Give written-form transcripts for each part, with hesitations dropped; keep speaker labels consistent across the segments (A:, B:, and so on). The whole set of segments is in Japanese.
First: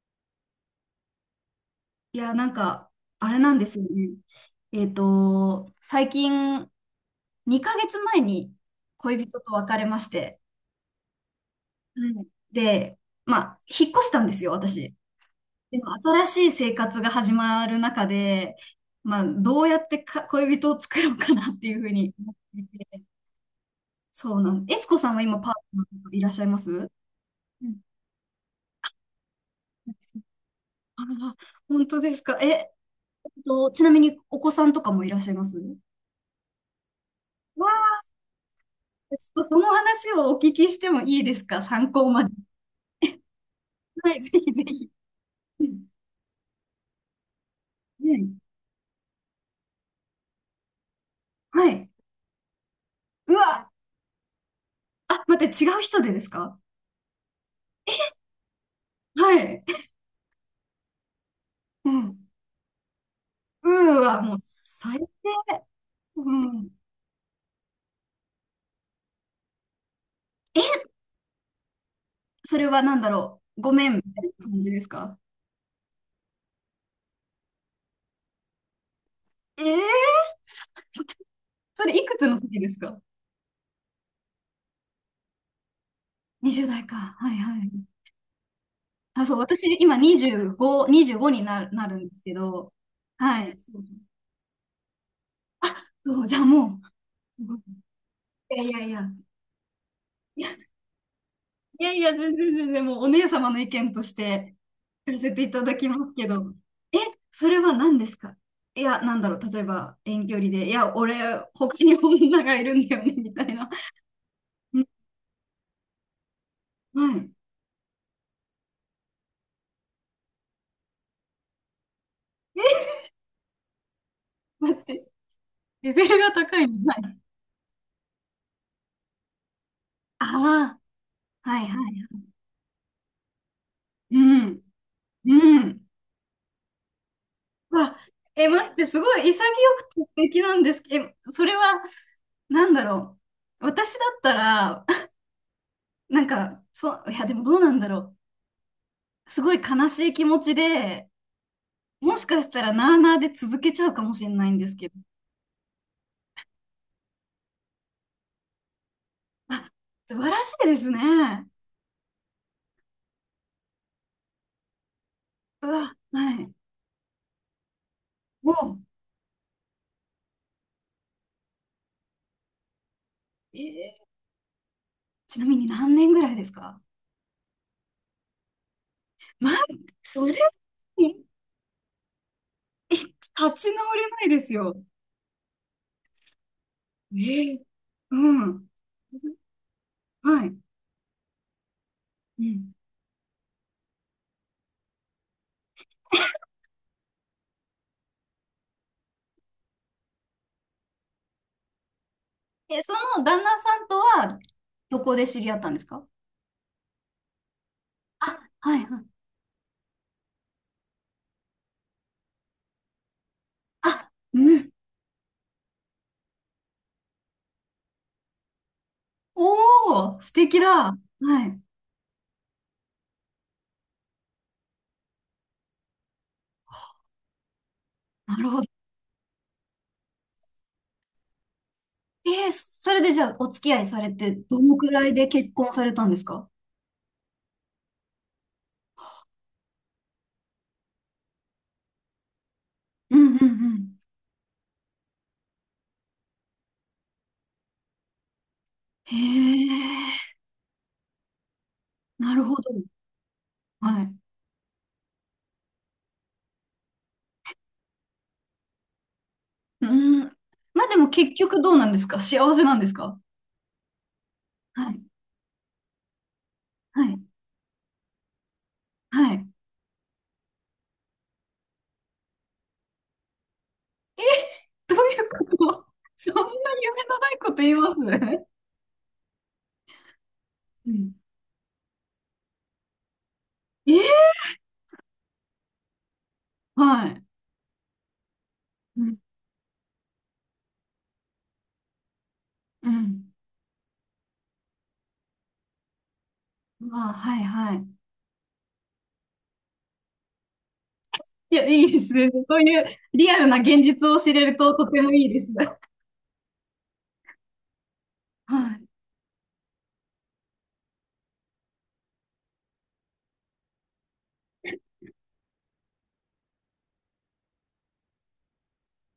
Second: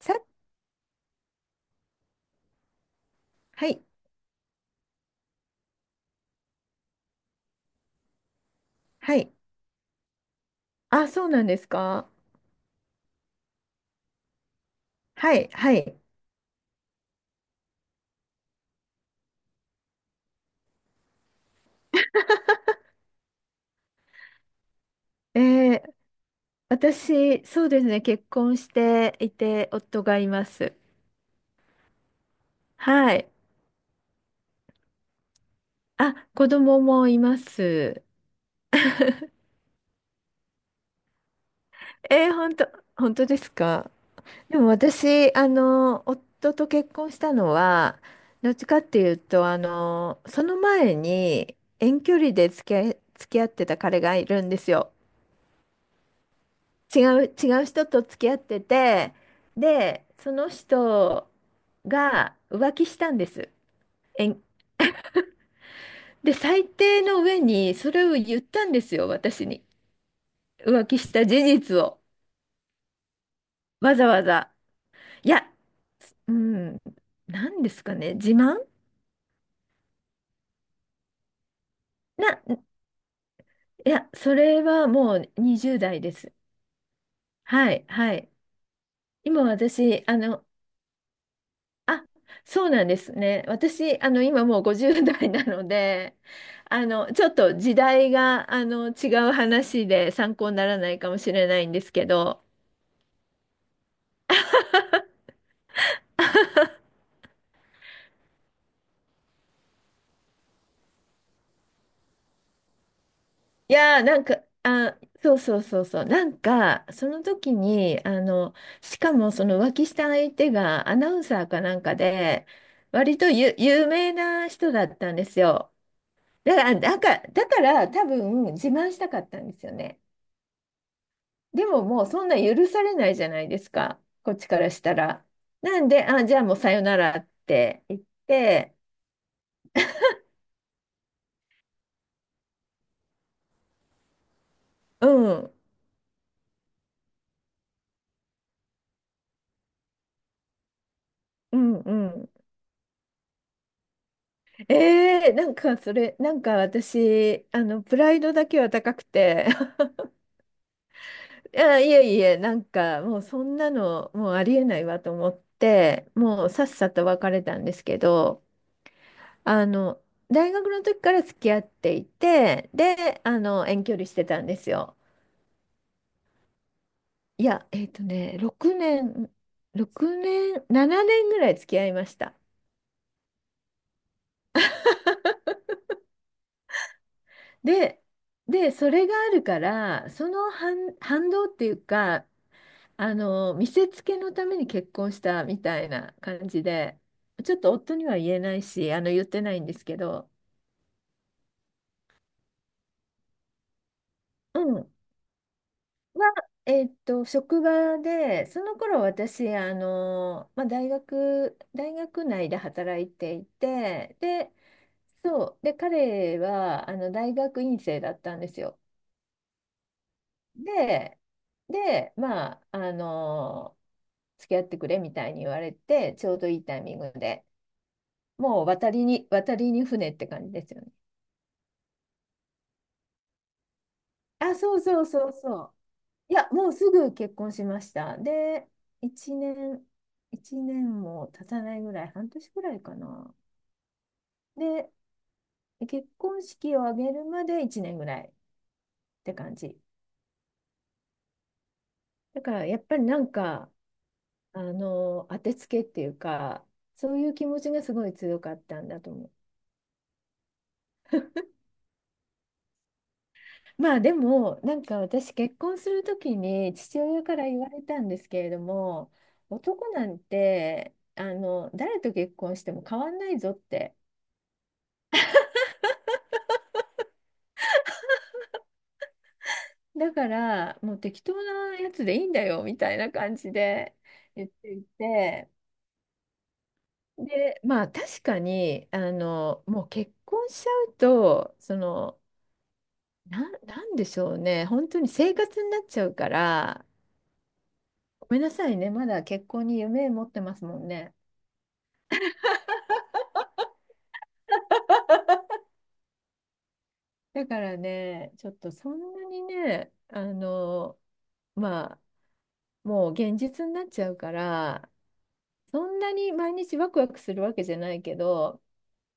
A: さ、
B: いや、なんか、あれなんで
A: は
B: す
A: い、
B: よね。最近、2ヶ月前に
A: は
B: 恋
A: い。
B: 人と別れまして、
A: あ、そうなんですか。
B: はい。で、まあ、引っ越したんですよ、私。
A: はい、は
B: でも、
A: い。
B: 新しい生活が始まる中で、まあ、どうやってか恋人を作ろうかなっていうふうに思っていて、そうなんです。悦子さんは今、
A: え
B: パートナ
A: ー、
B: ーとかいらっしゃいます？う
A: 私、そうで
B: ん。
A: すね、結婚していて、夫がいます。
B: あら、本当ですか。え、
A: はい。
B: ちなみにお子さんとかもいらっしゃいます？
A: あ、子供もいま
B: わ。
A: す。
B: ちょっとその話をお聞きしてもいいですか？参考ま
A: え
B: で。
A: ー、本当、本当ですか。
B: はい、ぜひ
A: で
B: ぜ
A: も
B: ひ。
A: 私、
B: うん。
A: 夫と結婚したのは、
B: ね。
A: どっちかっていうと、その前に
B: はい。
A: 遠距離で付
B: う
A: き合って
B: わ、
A: た彼がいるんですよ。
B: あ、待って、違う人でですか？
A: 違う人と付き合ってて、
B: はい。
A: で、その人
B: うん。
A: が浮気したんです。
B: うー、は
A: え
B: もう
A: ん
B: 最低。う
A: で、最
B: ん。
A: 低の上にそれを言ったんですよ、私に。浮気した事実を。
B: それは何だろう。ごめ
A: わ
B: んみ
A: ざ
B: た
A: わ
B: いな
A: ざ。
B: 感じですか？
A: いや、うん、なんですかね、自慢
B: ええ。それいくつの時
A: な、
B: ですか
A: いや、それはもう20代です。
B: ?20 代か。はいはい。
A: はい、はい。
B: あ、そう、
A: 今
B: 私今
A: 私、
B: 25、25になる、なる
A: あ、
B: んですけ
A: そう
B: ど。
A: なんです
B: は
A: ね。
B: い。そう
A: 私、今もう50代なの
B: そう。
A: で、
B: そう、じゃあも
A: ちょっと時
B: う。
A: 代が、
B: いやいやいや。
A: 違う話で参考にならないかもしれないんで
B: いや
A: す
B: い
A: け
B: や、全
A: ど、
B: 然全然、もうお姉様の意見としてさせていただきますけど、え、それは何ですか？いや、なんだろう、例えば遠距離で、いや、俺、他に女がいるんだよね、みたいな。
A: いやー、なんか、あ、そうそうそうそう、なんか、
B: う
A: その
B: ん。
A: 時に、しかもその浮気した相手がアナウンサーかなんかで、
B: はい。
A: 割と有名な人
B: 待っ
A: だっ
B: て、
A: たんですよ。
B: レベルが高いの。はい。
A: だから多分自慢したかったんですよね。
B: ああ、は
A: で
B: いは
A: ももう
B: い。
A: そんな許されないじゃないですか、
B: う
A: こっちか
B: ん、
A: らしたら。
B: うん。
A: なんで、あ、じゃあもうさよならって
B: わ、
A: 言っ
B: え、待っ
A: て、
B: て、すごい潔くて素敵なんですけど、え、それは、なんだろう。私だったら、
A: う ん、
B: なんか、そう、いや、でもどうなんだろう。すごい悲しい気持ちで、
A: うん、う
B: もし
A: ん。
B: かしたらなあなあで続けちゃうかもしれないんですけど。
A: なんかそれ、なんか私、プライドだけは高くて、
B: あ、素晴らしいですね。
A: いや、いえいえ、なんかもうそんなの、もうありえないわと思っ
B: うわ、
A: て、
B: は
A: も
B: い。
A: うさっさと別れたんですけど、
B: も
A: あの、大学の時から付き合っていて、で、
B: う、
A: 遠距
B: ー
A: 離してたんですよ。
B: ちなみに何年ぐらいですか？
A: いや、6年、
B: まあ、
A: 6
B: それ、
A: 年、7
B: 立
A: 年ぐらい付き合いました。
B: ち直れないですよ。えー。
A: で、
B: うん。
A: それがあるから、そ
B: は
A: の
B: い。
A: 反、反動っていうか、
B: うん。
A: 見せつけのために結婚したみたいな感じで、ちょっと夫には言えないし、言ってないんですけど、
B: え、その旦那さんとは、
A: うん。
B: どこで知り合ったんですか？
A: は、えっと、職場
B: あ、
A: で、そ
B: は
A: の
B: いは
A: 頃
B: い。
A: 私、まあ、大学内で働いてい
B: あ、
A: て、
B: う
A: で、
B: ん。
A: そう。で、彼は、大学院生だったんですよ。
B: おー、素敵だ。は
A: で、
B: い。
A: まあ、付き合ってくれみたいに言われて、ちょうどいいタイミングで、
B: なるほ
A: もう
B: ど。
A: 渡りに船って感じですよね。
B: えー、それでじゃあお付き合いされて、
A: あ、
B: どの
A: そう
B: く
A: そ
B: ら
A: う
B: いで
A: そう
B: 結
A: そ
B: 婚
A: う。
B: されたんです
A: いや、
B: か？
A: もうすぐ結婚しました。で、1年、1年も経たないぐらい、半年ぐらいか
B: うん
A: な。
B: うんうん。
A: で、結婚式を挙げるまで1年ぐらいっ
B: へ
A: て感じ。
B: え、な
A: だ
B: る
A: か
B: ほど。
A: らやっぱりなんか、
B: はい。
A: 当てつけっていうか、そういう気持ちがすごい強かったんだと思う。
B: うん。まあでも結局どうなんですか？幸せなんですか？
A: まあでも、なん
B: は
A: か
B: い。
A: 私結婚するときに父
B: はい。
A: 親から言われたんですけれども、
B: はい。
A: 男なんて、誰と結婚しても変わんないぞって。
B: どういうこと？ そんな夢のないこと言います？
A: だから、
B: う
A: もう
B: ん。
A: 適当なやつでいいんだよ、みたいな感じ
B: え
A: で
B: ー、
A: 言っていて、
B: はい。
A: で、まあ確かに、
B: うん
A: もう結婚しちゃうと、その、
B: うん。
A: なんでしょうね。本当に生活になっちゃうから、
B: まあ、はい、はい。
A: ごめんなさいね。まだ結婚に夢持ってますもんね。
B: いや、いいですね。そういうリアルな現実を知れるととてもいいです。
A: だからね、ちょっ
B: は
A: と
B: い。
A: そんなにね、まあ、もう現実になっちゃうから、そんなに毎日ワクワクするわけじゃないけど、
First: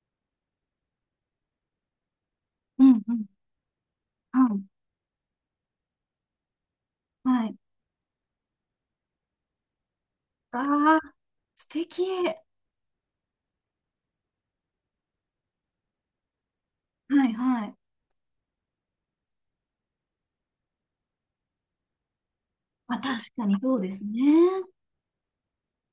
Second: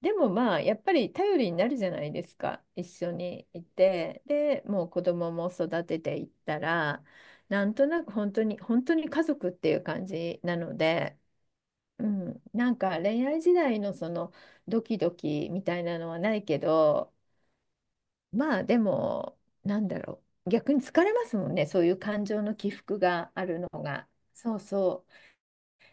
A: でもまあ、やっぱり頼りになるじゃないですか。
B: う
A: 一
B: ん
A: 緒
B: うん。
A: にいて。
B: はい。
A: で、もう子供も育てていったら、
B: はい。
A: なんとなく本当に、本当に家族っていう感じなの
B: ああ、
A: で、
B: 素敵。
A: うん、なんか恋愛時代のそのドキドキみたいなのはないけど、
B: はいはい。
A: まあでも、なんだろう、逆に疲れますもんね、そういう感情の起
B: まあ
A: 伏
B: 確
A: が
B: か
A: あ
B: に
A: るの
B: そうです
A: が。
B: ね。
A: そうそ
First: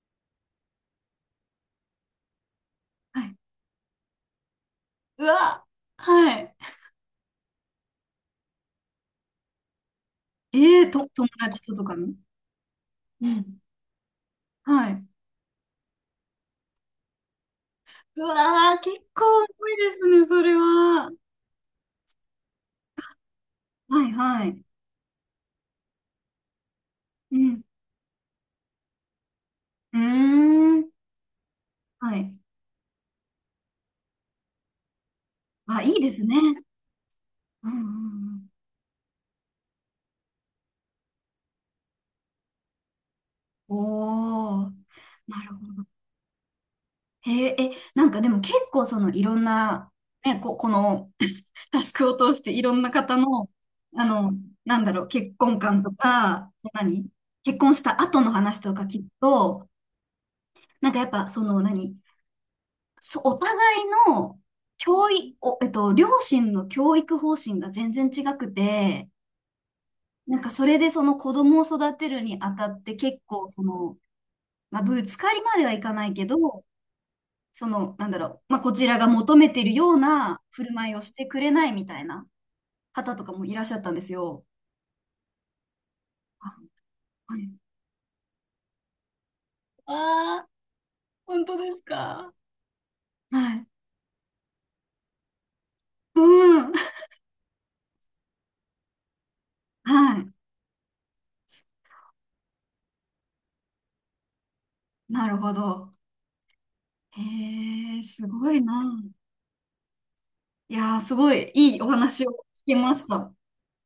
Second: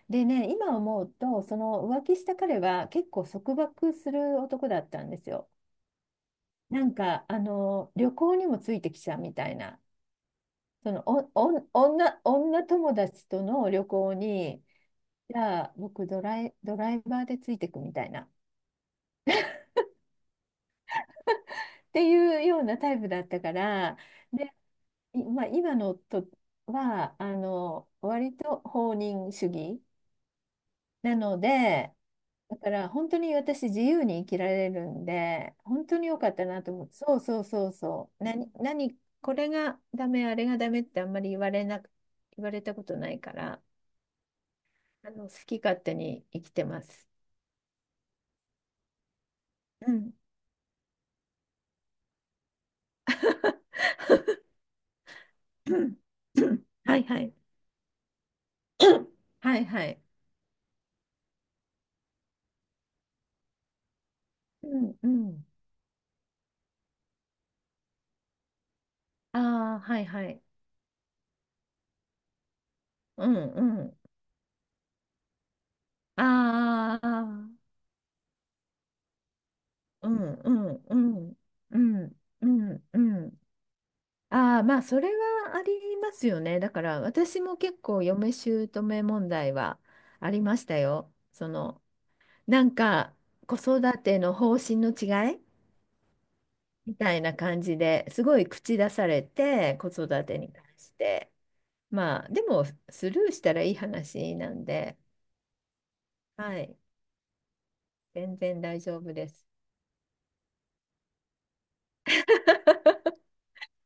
A: う。でね、今思うとその浮気した彼は結
B: は
A: 構
B: い。
A: 束縛する男だったんで
B: う
A: すよ。
B: わ、はい。
A: なんか旅行にもついてきちゃうみたいな、その
B: 友
A: お
B: 達
A: お
B: ととかに？
A: 女、女友
B: う
A: 達と
B: ん。
A: の旅行に、
B: はい。
A: じゃあ僕ドライバーでついてくみたい
B: う
A: な。
B: わー、結構重いですね、それは。
A: っていうようなタイプだったから、
B: はいは
A: で、
B: い。
A: まあ、今の夫は
B: うん。
A: 割と放任主義
B: うーん。
A: なので、
B: はい。
A: だから本当に私自由に生きられるんで、
B: あ、
A: 本
B: い
A: 当
B: い
A: に
B: で
A: 良
B: す
A: かっ
B: ね。
A: たなと思って、そうそう
B: う
A: そ
B: ん
A: う
B: うんう
A: そう、
B: ん。
A: 何、何、これがダメ、あれがダメってあんまり言われなく、言われたことないから、
B: おお、
A: 好
B: なる
A: き
B: ほ
A: 勝
B: ど。
A: 手に生きてます。
B: へえ、え、なんかでも結構そのいろん
A: う
B: な、
A: ん。
B: ね、このタスクを通していろんな方の、あの、なんだろう、結婚
A: う
B: 観と
A: んう
B: か、
A: ん、はい
B: 何、
A: はい。
B: 結婚した後の話とか聞く
A: はい
B: と、
A: はい。
B: なんかやっぱその何、そお互いの
A: うんう
B: 教育、
A: ん。
B: お、両親の教育方針が全然違くて、
A: ああ、はいは
B: なん
A: い。
B: かそれでその子供を育てるにあたって結
A: うん
B: 構そ
A: う
B: の、
A: ん。
B: まあ、ぶつかりまではいかないけど、
A: ああ、
B: その、なんだろう、まあ、こちらが求めてるよう
A: うん
B: な
A: う
B: 振る
A: ん
B: 舞
A: う
B: いをして
A: ん
B: くれない
A: う
B: みたい
A: ん
B: な
A: うんう
B: 方とか
A: ん。
B: もいらっしゃったんですよ。
A: ああ、まあそれはありますよ
B: あ。
A: ね。だから
B: は
A: 私
B: い。
A: も結構嫁姑問題はあり
B: ああ、
A: ましたよ。
B: 本
A: そ
B: 当で
A: の、
B: すか。
A: なんか
B: は
A: 子
B: い。
A: 育ての方針の違い
B: うん。
A: みたいな感じですごい口出されて、子育
B: はい。
A: てに関して。まあでもスルーしたらいい話なんで、
B: なるほど。
A: はい、
B: へえ、す
A: 全
B: ご
A: 然
B: いな。
A: 大丈夫です。
B: いやー、すごいいいお話を聞けました。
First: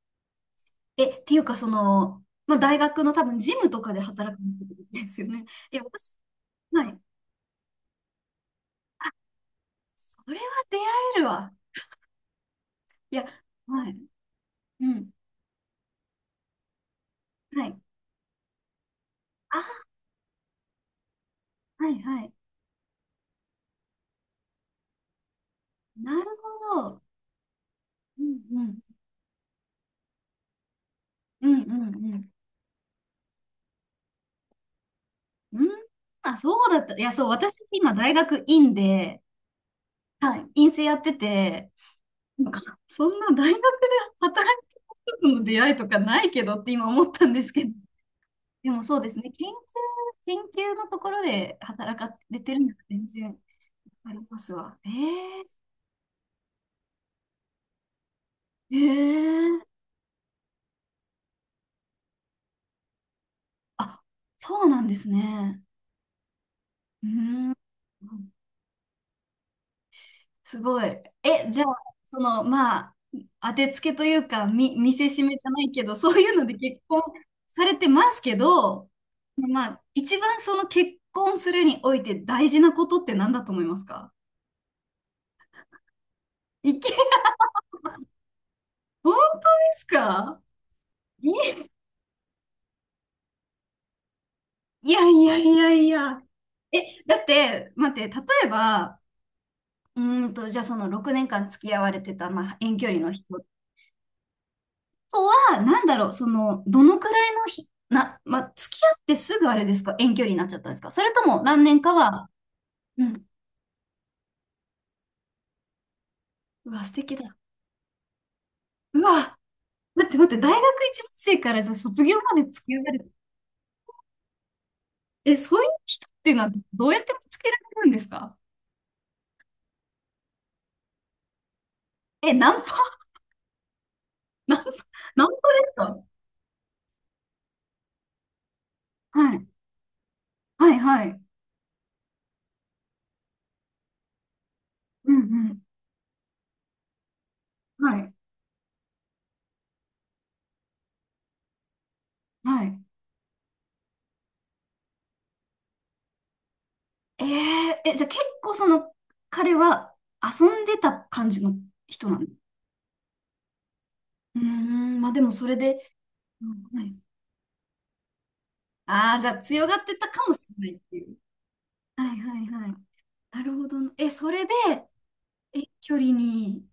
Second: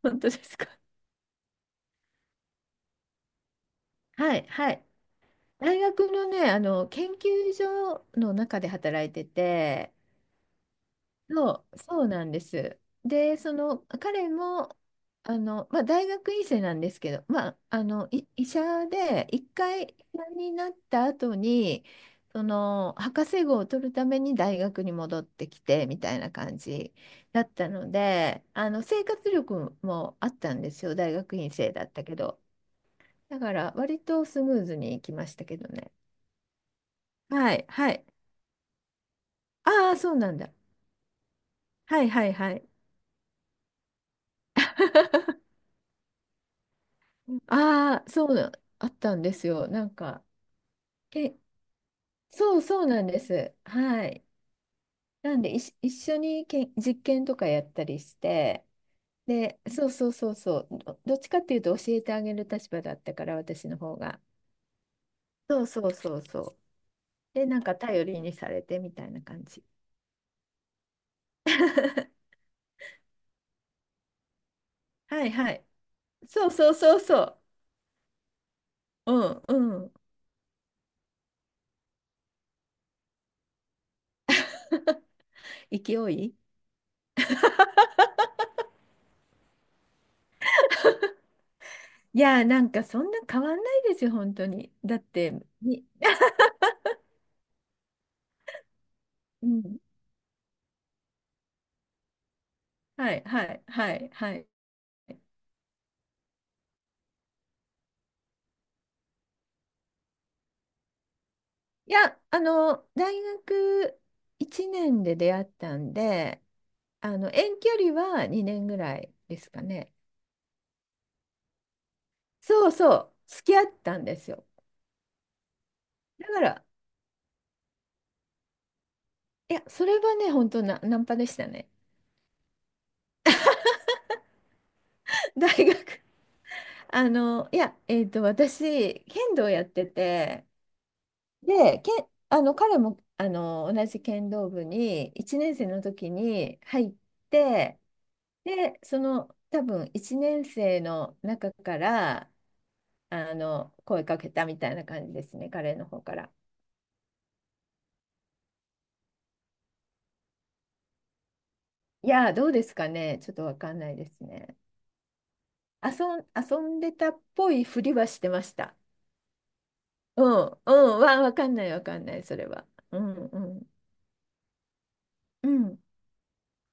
A: 本当ですか？
B: え、っていうか、その、まあ、大学の多分、ジムとかで働
A: は
B: く
A: い、
B: っ
A: は
B: てこ
A: い。
B: とですよね。い
A: 大
B: や、
A: 学
B: 私、
A: のね、
B: はい。
A: 研究所の中で働いてて、
B: それは出会えるわ。
A: そう、そうなんです。
B: いや、
A: で、その、
B: はい。
A: 彼も、
B: うん。
A: まあ、大学院生なんですけど、まあ、
B: はい。
A: 医者で、一
B: あ、
A: 回医者になった後に、
B: はいはい。
A: その、博士号を取るために大学に戻ってきて、み
B: な
A: たい
B: る
A: な感
B: ほ
A: じ
B: ど。
A: だったの
B: うん
A: で、
B: うん。
A: 生活力もあったんですよ、大学
B: う
A: 院
B: んう
A: 生
B: ん
A: だった
B: う
A: け
B: ん。
A: ど。だから、割とスムーズにいきましたけ
B: うん。
A: どね。
B: あ、そうだった。いや、そう、私、
A: はい、は
B: 今、
A: い。
B: 大学院で、
A: ああ、そうな
B: は
A: ん
B: い、
A: だ。
B: 院生やってて、
A: はいはい
B: なん
A: はい。
B: かそんな大学で働いてる人との 出会いとかないけどって今思ったんですけど、
A: ああ、そうな、
B: でも
A: あっ
B: そうで
A: た
B: す
A: ん
B: ね、
A: です
B: 研究、
A: よ。なんか、
B: 研究のところ
A: け、
B: で働かれて
A: そ
B: る
A: う
B: のは
A: そうな
B: 全
A: んで
B: 然
A: す。は
B: あり
A: い。
B: ますわ。
A: なんで、一緒に実験とかやったりして、
B: え
A: で、
B: ー、
A: そうそうそうそう、どっちかっていうと教えてあげる立場だったから、私の方
B: あ、
A: が。
B: そうなんですね。
A: そうそうそうそう。
B: う
A: で、
B: ーん。
A: なんか頼りにされてみたいな感じ。
B: すごい。え、じゃあ、その、まあ、当てつけというか、み、見せし
A: はい
B: めじゃ
A: は
B: な
A: い。
B: いけど、そういうの
A: そう
B: で
A: そう
B: 結
A: そう
B: 婚
A: そ
B: されてますけど、
A: う。うん
B: ま
A: う
B: あ、
A: ん。
B: 一番その結婚するにおいて大事なことって何だと思いますか？
A: 勢い。
B: いき、本当ですか？い、
A: いやー、なんかそんな変わんないですよ、本当に。
B: い
A: だ
B: や
A: っ
B: い
A: て、
B: やいや
A: み
B: いや。え、だって、待って、例えば、
A: うん。
B: じゃあその6年間付き合われてた、まあ、遠距離の
A: はい、は
B: 人
A: い、はい、はい。
B: とは、なんだろう、その、どのくらいのひ、な、ま、付き合ってすぐあれですか？遠距離になっちゃったんですか？それとも何年か
A: いや、
B: は、う
A: 大
B: ん。
A: 学1年で出会ったんで、
B: うわ、素敵だ。
A: 遠距離は2年ぐら
B: う
A: いで
B: わ、
A: すかね。
B: 待って待って、大学1年生からさ卒業まで付
A: そう
B: き合わ
A: そ
B: れる。
A: う、付き合ったんですよ。
B: え、そういう人っ
A: だ
B: ていう
A: か
B: のは
A: ら、
B: どうやって見つけられるんですか？
A: いや、それはね、本当な、ナンパでしたね。
B: え、ナンパ、ナンパ、ナンパ
A: 大
B: ですか？
A: 学あの、いや、えっと、私、
B: は
A: 剣
B: い、
A: 道やってて、
B: はい、はい。
A: で、彼も、同じ剣道部に、
B: うん
A: 1
B: う
A: 年
B: ん。
A: 生の時に入って、
B: はい、
A: で、その多分1年生の中から
B: はい。
A: 声かけたみたいな感じですね、彼の方から。
B: えー、え、じゃあ結構その、彼は遊んでた感じの人
A: い
B: なの？
A: やー、どうですかね、ちょっとわかんないです
B: うー
A: ね。
B: ん、まあでもそれで、う
A: 遊んで
B: ん。
A: たっぽいふりはしてました。
B: ああ、じゃあ強がってたか
A: う
B: もし
A: ん、
B: れな
A: う
B: いって
A: ん、
B: いう。
A: わかんない、わか
B: は
A: んな
B: い
A: い、そ
B: はい
A: れは。
B: はい。
A: うん、う
B: なるほ
A: ん、
B: どな。え、それで
A: う
B: 遠
A: ん、
B: 距離に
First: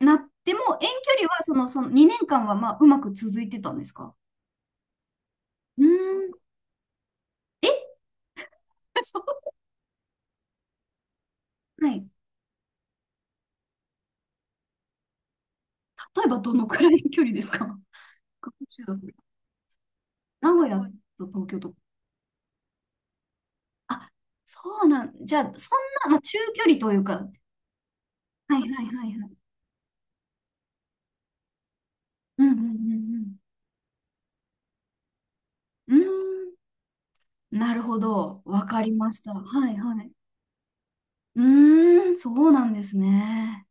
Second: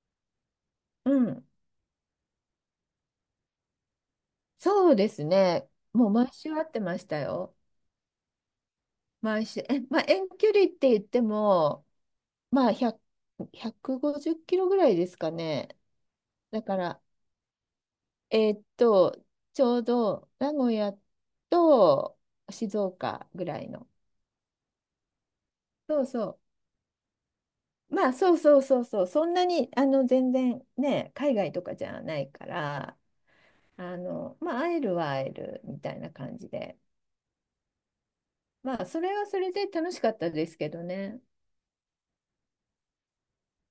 B: なっても、遠距
A: う
B: 離は
A: ん。
B: その2年間はまあうまく続いてたんですか？
A: そうですね、
B: うーん。
A: もう毎週会ってましたよ。
B: え、そう。
A: 毎週、まあ、遠距離って言っても、
B: はい。
A: まあ、100、150キロぐらいですかね。
B: 例えばど
A: だ
B: のく
A: か
B: らい
A: ら、
B: の距離ですか？
A: え
B: 学
A: ーっ
B: 習だ。
A: と、ちょうど
B: 名
A: 名
B: 古
A: 古
B: 屋
A: 屋
B: と東京とか。
A: と静岡ぐらいの。
B: あ、そうなん。じゃあ、そん
A: そう
B: な、まあ、中
A: そ
B: 距離というか。
A: う。まあそう
B: は
A: そ
B: い
A: うそ
B: は
A: う
B: い
A: そ
B: は
A: う。
B: い
A: そ
B: は
A: んな
B: い。
A: にあの全然ね、海外とかじゃない
B: う
A: か
B: んうんう
A: ら、
B: ん
A: まあ会えるは会えるみた
B: うん。
A: い
B: う
A: な感じで。
B: ーん。なるほど。わか
A: まあ
B: り
A: そ
B: ま
A: れ
B: し
A: は
B: た。
A: それで
B: はい
A: 楽し
B: はい。
A: かったですけどね。
B: うーん、そうなんですね。